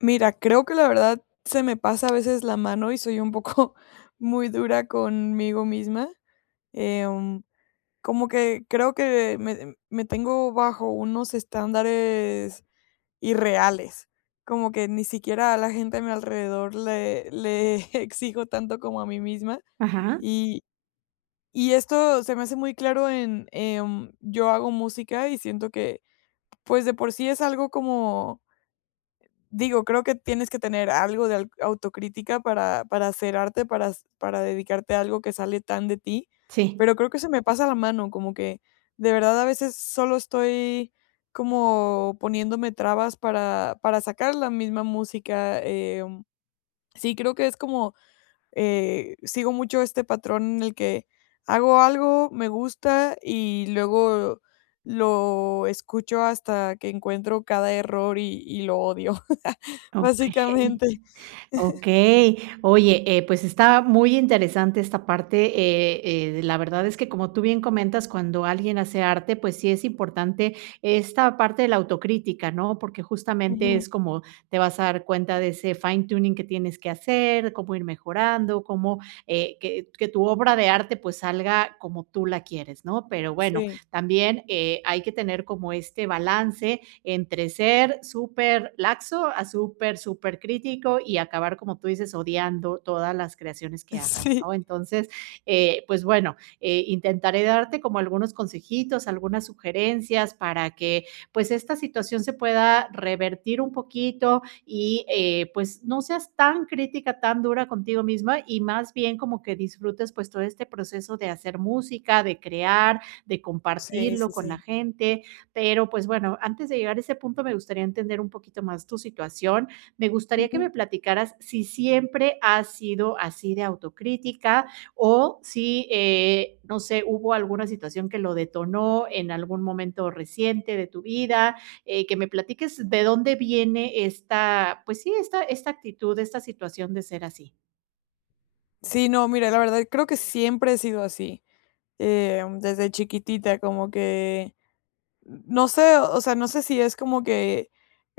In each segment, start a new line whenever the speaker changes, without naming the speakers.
Mira, creo que, la verdad, se me pasa a veces la mano y soy un poco muy dura conmigo misma. Em, como que creo que me, me tengo bajo unos estándares irreales, como que ni siquiera a la gente a mi alrededor le, le exijo tanto como a mí misma.
Ajá.
Y, y esto se me hace muy claro en, em, yo hago música y siento que, pues de por sí es algo como, digo, creo que tienes que tener algo de al autocrítica para para hacer arte, para para dedicarte a algo que sale tan de ti,
Sí.
pero creo que se me pasa la mano, como que, de verdad, a veces solo estoy, como, poniéndome trabas para para sacar la misma música. Em, sí, creo que es como, eh, sigo mucho este patrón el que, hago algo, me gusta, y luego lo escucho hasta que encuentro cada error y y lo odio,
Okey.
básicamente.
Okey. Oye, eh, pues está muy interesante esta parte, eh eh, la verdad es que como tú bien comentas, cuando alguien hace arte, pues sí es importante esta parte de la autocrítica, ¿no? Porque justamente
Ujú.
es como, te vas a dar cuenta de ese fine tuning que tienes que hacer, cómo ir mejorando, cómo, eh, que que tu obra de arte, pues salga como tú la quieres, ¿no? Pero bueno,
Sí.
también, eh, hay que tener como este balance entre ser superlaxo a super, supercrítico y acabar, como tú dices, odiando todas las creaciones que hagas,
Sí.
¿no? Entonces, eh, pues bueno, eh, intentaré darte como algunos consejitos, algunas sugerencias para que, pues esta situación se pueda revertir un poquito y, eh, pues no seas tan crítica, tan dura contigo misma, y más bien como que disfrutes, pues todo este proceso de hacer música, de crear, de
Sí,
compartirlo
sí,
con la
sí.
gente. Pero, pues, bueno, antes de llegar a ese punto, me gustaría entender un poquito más tu situación. Me gustaría que
Ujú.
me platicaras si siempre has sido así de autocrítica o si, eh, no sé, hubo alguna situación que lo detonó en algún momento reciente de tu vida, eh, que me platiques de dónde viene esta, pues sí, esta esta actitud, esta situación de ser así.
Sí, no, mira, la verdad, creo que siempre he sido así, em, desde chiquitita, como que n no sé, o sea, no sé si es como que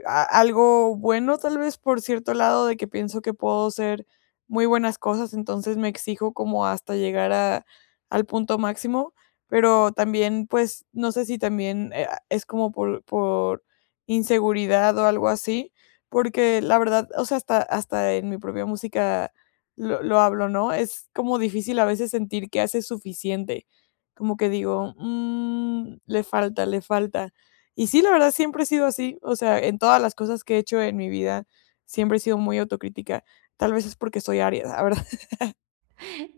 a algo bueno, tal vez, por cierto lado, de que pienso que puedo hacer muy buenas cosas, entonces, me exijo como hasta llegar a al punto máximo. Pero también, pues, no sé si también eh, ah, es como por por inseguridad o algo así, porque, la verdad, o sea, hasta hasta en mi propia música lo lo hablo, ¿no? Es como difícil a veces sentir que haces suficiente. Como que digo: "Mmm, le falta, le falta". Y sí, la verdad, siempre he sido así, o sea, en todas las cosas que he hecho en mi vida, siempre he sido muy autocrítica. Tal vez es porque soy Aries, la verdad.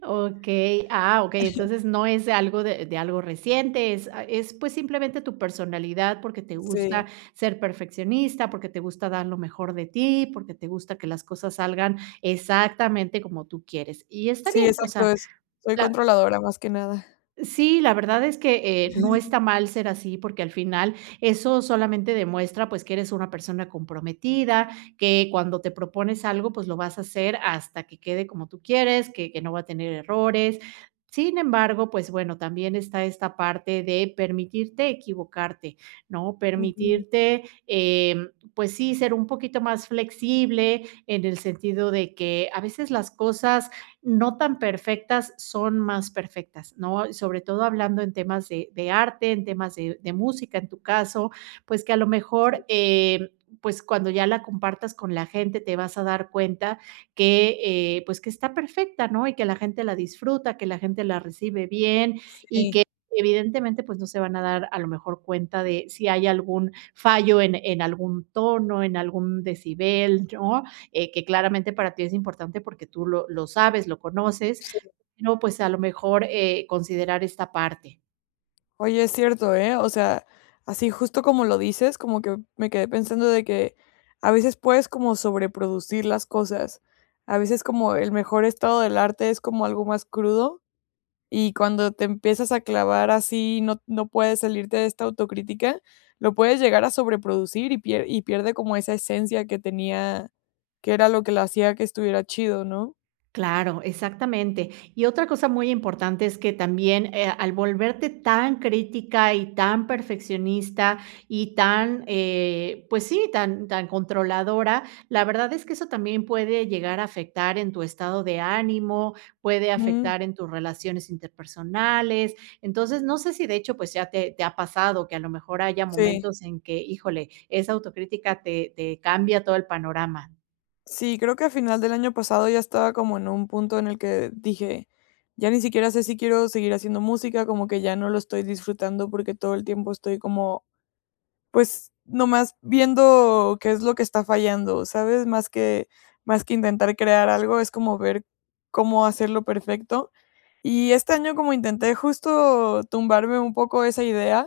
Okey. Ah, okey,
Ajá.
entonces no es algo de de algo reciente, es a es, pues, simplemente tu personalidad, porque te
Sí.
gusta ser perfeccionista, porque te gusta dar lo mejor de ti, porque te gusta que las cosas salgan exactamente como tú quieres. Y está
Sí,
bien, o
exacto,
sea,
eso. Soy
la
controladora más que nada.
Sí, la verdad es que, eh, no está mal ser así, porque al final eso solamente demuestra, pues, que eres una persona comprometida, que cuando te propones algo, pues, lo vas a hacer hasta que quede como tú quieres, que que no va a tener errores. Sin embargo, pues bueno, también está esta parte de permitirte equivocarte, ¿no?
Ujú.
Permitirte, em, pues sí, ser un poquito más flexible, en el sentido de que a veces las cosas no tan perfectas son más perfectas, ¿no? Sobre todo hablando en temas de de arte, en temas de de música en tu caso, pues que a lo
Sí.
mejor, em, pues cuando ya la compartas con la gente te vas a dar cuenta que, eh, pues que está perfecta, ¿no? Y que la gente la disfruta, que la gente la recibe bien y
Sí.
que evidentemente, pues no se van a dar a lo mejor cuenta de si hay algún fallo en en algún tono, en algún decibel yo, eh, que claramente para ti es importante porque tú lo lo sabes, lo conoces,
Sí.
no pues a lo mejor, eh, considerar esta parte.
Oye, es cierto, ¿eh? O sea, así justo como lo dices, como que, me quedé pensando de que, a veces puedes como sobreproducir las cosas. A veces, como el mejor estado del arte es como algo más crudo, y cuando te empiezas a clavar así no no puedes salirte de esta autocrítica, lo puedes llegar a sobreproducir y pier y pierde como esa esencia que tenía, que era lo que lo hacía que estuviera chido, ¿no?
Claro, exactamente. Y otra cosa muy importante es que también, eh, al volverte tan crítica y tan perfeccionista y tan eh, pues sí, tan tan controladora, la verdad es que eso también puede llegar a afectar en tu estado de ánimo, puede
Mm.
afectar en tus relaciones interpersonales, entonces, no sé si de hecho, pues ya te te ha pasado que a lo mejor haya
Sí.
momentos en que híjole, esa autocrítica te te cambia todo el panorama.
Sí, creo que a final del año pasado ya estaba como en un punto en el que dije: "Ya ni siquiera sé si quiero seguir haciendo música, como que ya no lo estoy disfrutando porque todo el tiempo estoy como, pues, nomás viendo qué es lo que está fallando, ¿sabes?". Más que más que intentar crear algo, es como ver cómo hacerlo perfecto. Y este año, como intenté justo tumbarme un poco esa idea,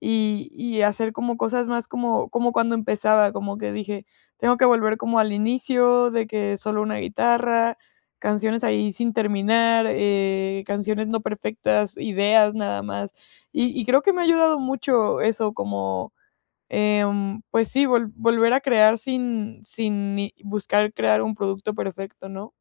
y y hacer como cosas más como como cuando empezaba, como que dije, tengo que volver como al inicio de que solo una guitarra, canciones ahí sin terminar, eh, canciones no perfectas, ideas nada más, y y creo que me ha ayudado mucho eso, como, em, pues sí, vol volver a crear sin sin ni buscar crear un producto perfecto, ¿no?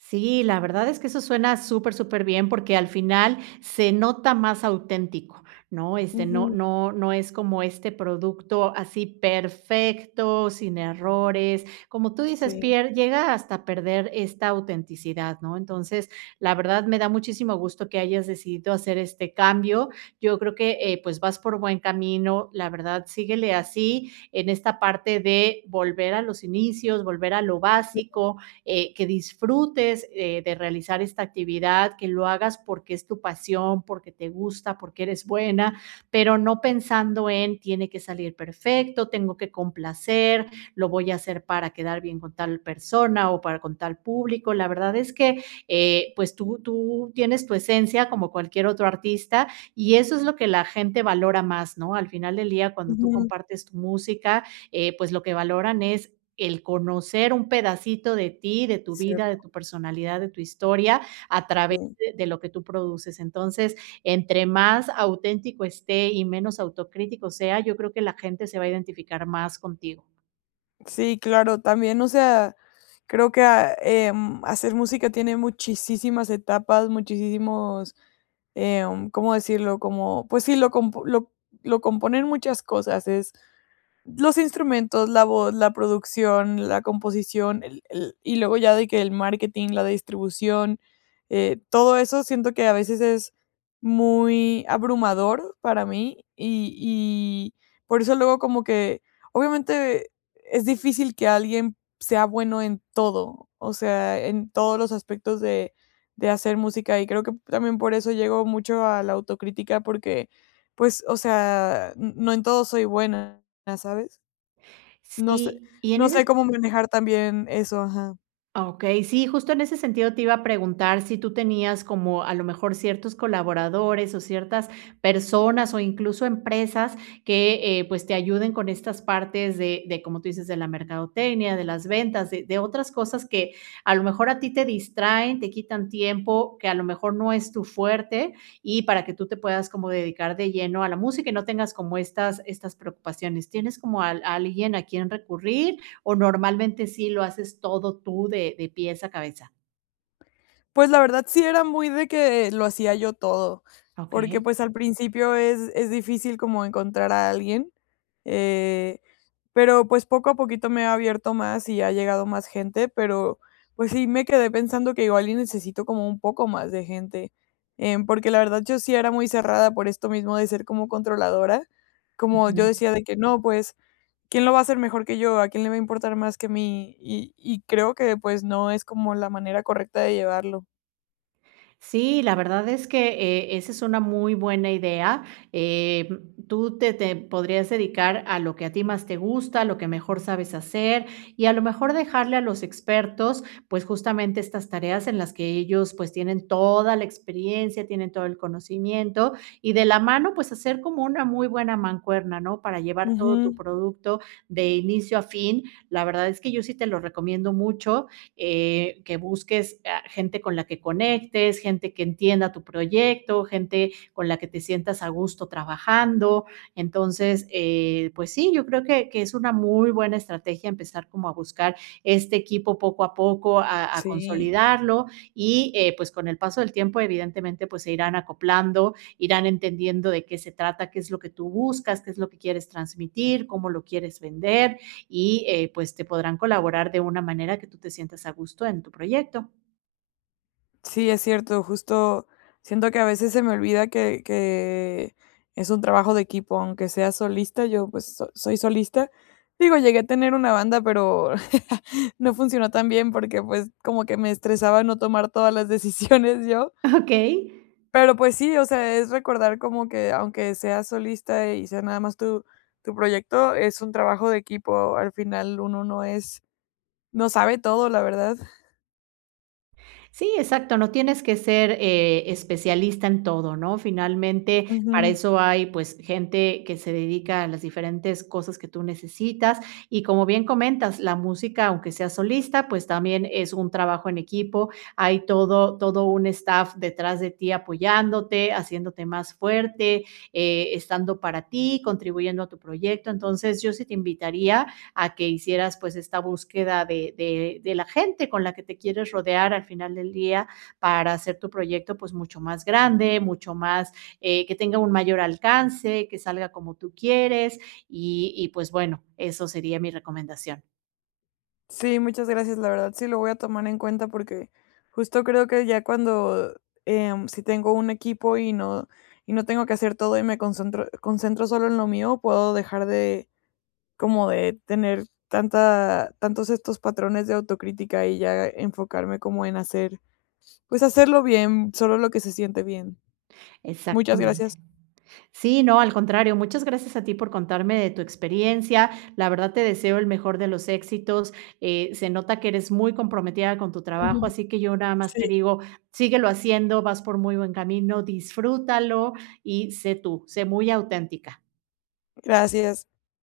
Sí, la verdad, es que eso suena súper, súper bien. Porque al final, se nota más auténtico, ¿no? Este, no
Ujú.
no no es como este producto, así perfecto, sin errores. Como tú dices,
Sí.
pier llega hasta perder esta autenticidad, ¿no? Entonces, la verdad, me da muchísimo gusto que hayas decidido hacer este cambio. Yo creo que, eh, pues, vas por buen camino. La verdad síguele así, en esta parte de volver a los inicios, volver a lo
[unintelligible]
básico, eh, que disfrutes, eh, de realizar esta actividad. Que lo hagas porque es tu pasión, porque te gusta, porque eres buena, pero no pensando en: "Tiene que salir perfecto, tengo que complacer, lo voy a hacer para quedar bien con tal persona, o para con tal público". La verdad, es que, eh, pues tú tú tienes tu esencia, como cualquier otro artista, y eso es lo que la gente valora más, ¿no? Al final del día, cuando tú
Ujú.
compartes tu música, eh, pues, lo que valoran, es el conocer un pedacito de ti, de tu vida, de
Cierto.
tu personalidad, de tu historia, a través de
Sí.
de lo que tú produces. Entonces, entre más auténtico esté, y menos autocrítico sea, yo creo, que la gente se va a identificar más contigo.
Sí, claro. También, o sea, creo que a em, hacer música tiene muchisísimas etapas, muchisísimos, em, ¿cómo decirlo? Como, pues sí, lo comp lo lo componen muchas cosas. Es los instrumentos, la voz, la producción, la composición, el el, y luego ya de que el marketing, la distribución, eh, todo eso siento que a veces es muy abrumador para mí, y y por eso luego como que, obviamente, es difícil que alguien sea bueno en todo, o sea, en todos los aspectos de de hacer música, y creo que también por eso llego mucho a la autocrítica, porque, pues, o sea, n no en todo soy buena, ¿sabes? No sé
Sí, y en
no sé
eses
cómo manejar también eso, ajá.
Okey, sí, justo en ese sentido te iba a preguntar si tú tenías como a lo mejor ciertos colaboradores, o ciertas personas, o incluso empresas que, eh, pues, te ayuden con estas partes de de como tú dices, de la mercadotecnia, de las ventas, de de otras cosas que a lo mejor a ti te distraen, te quitan tiempo, que a lo mejor no es tu fuerte, y para que tú te puedas como dedicar de lleno a la música y no tengas como estas estas preocupaciones. ¿Tienes como al alguien a quien recurrir o normalmente sí lo haces todo tú de de pies a cabeza?
Pues, la verdad, sí era muy de que, lo hacía yo todo, porque,
Okey.
pues, al principio es es difícil como encontrar a alguien, eh, pero, pues, poco a poquito me he abierto más, y ha llegado más gente, pero, pues sí, me quedé pensando que igual, y necesito como un poco más de gente. Em, porque, la verdad, yo sí era muy cerrada, por esto mismo de ser como controladora, como yo
Ujú.
decía de que: "No, pues, ¿quién lo va a hacer mejor que yo? ¿A quién le va a importar más que mí?". Y, y creo que, pues, no es como la manera correcta de llevarlo.
Sí, la verdad es que, eh, esa es una muy buena idea. Eh, tú te te podrías dedicar a lo que a ti más te gusta, a lo que mejor sabes hacer, y a lo mejor dejarle a los expertos, pues, justamente, estas tareas en las que ellos, pues, tienen toda la experiencia, tienen todo el conocimiento. Y de la mano, pues hacer como una muy buena mancuerna, ¿no? Para, llevar todo tu
Ujú.
producto, de inicio a fin. La verdad, es que yo sí te lo recomiendo mucho, eh, que busques, ah, gente con la que conectes, gente que entienda tu proyecto, gente con la que te sientas a gusto trabajando. Entonces, eh, pues sí, yo creo que que es una muy buena estrategia, empezar como a buscar este equipo, poco a poco, a a
Sí.
consolidarlo. Y, eh, pues, con el paso del tiempo, evidentemente, pues, se irán acoplando, irán entendiendo de qué se trata, qué es lo que tú buscas, qué es lo que quieres transmitir, cómo lo quieres vender. Y, eh, pues, te podrán colaborar de una manera que tú te sientas a gusto en tu proyecto.
Sí, es cierto, justo siento que a veces, se me olvida que que es un trabajo de equipo, aunque sea solista, yo, pues, so soy solista, digo, llegué a tener una banda, pero no funcionó tan bien porque, pues, como que me estresaba no tomar todas las decisiones yo.
Okey.
Pero, pues sí, o sea, es recordar como que, aunque sea solista y sea nada más tu tu proyecto, es un trabajo de equipo, al final, uno no es no sabe todo, la verdad.
Sí, exacto, no tienes que ser, eh, especialista en todo, ¿no?, finalmente, para
Ujú.
eso hay, pues, gente que se dedica a las diferentes cosas que tú necesitas y como bien comentas, la música, aunque seas solista, pues, también es un trabajo en equipo, hay todo todo un staff detrás de ti, apoyándote, haciéndote más fuerte, eh, estando para ti, contribuyendo a tu proyecto, entonces, yo sí te invitaría a que hicieras, pues, esta búsqueda de de de la gente con la que te quieres rodear al final del día para hacer tu proyecto, pues, mucho más grande, mucho más, eh, que tenga un mayor alcance, que salga como tú quieres y y, pues, bueno, eso sería mi recomendación.
Sí, muchas gracias, la verdad sí lo voy a tomar en cuenta porque justo creo que ya cuando, em, si tengo un equipo y no y no tengo que hacer todo y me concentro concentro solo en lo mío, puedo dejar de, como de tener tanta tantos estos patrones de autocrítica y ya enfocarme como en hacer, pues, hacerlo bien, solo lo que se siente bien, muchas gracias.
Exactamente, sí, no, al contrario, muchas gracias a ti por contarme de tu experiencia, la verdad te deseo el mejor de los éxitos, eh, se nota que eres muy comprometida con tu trabajo,
Ujú,
así que yo nada más
sí.
te digo, síguelo haciendo, vas por muy buen camino, disfrútalo y sé tú, sé muy auténtica.
Gracias.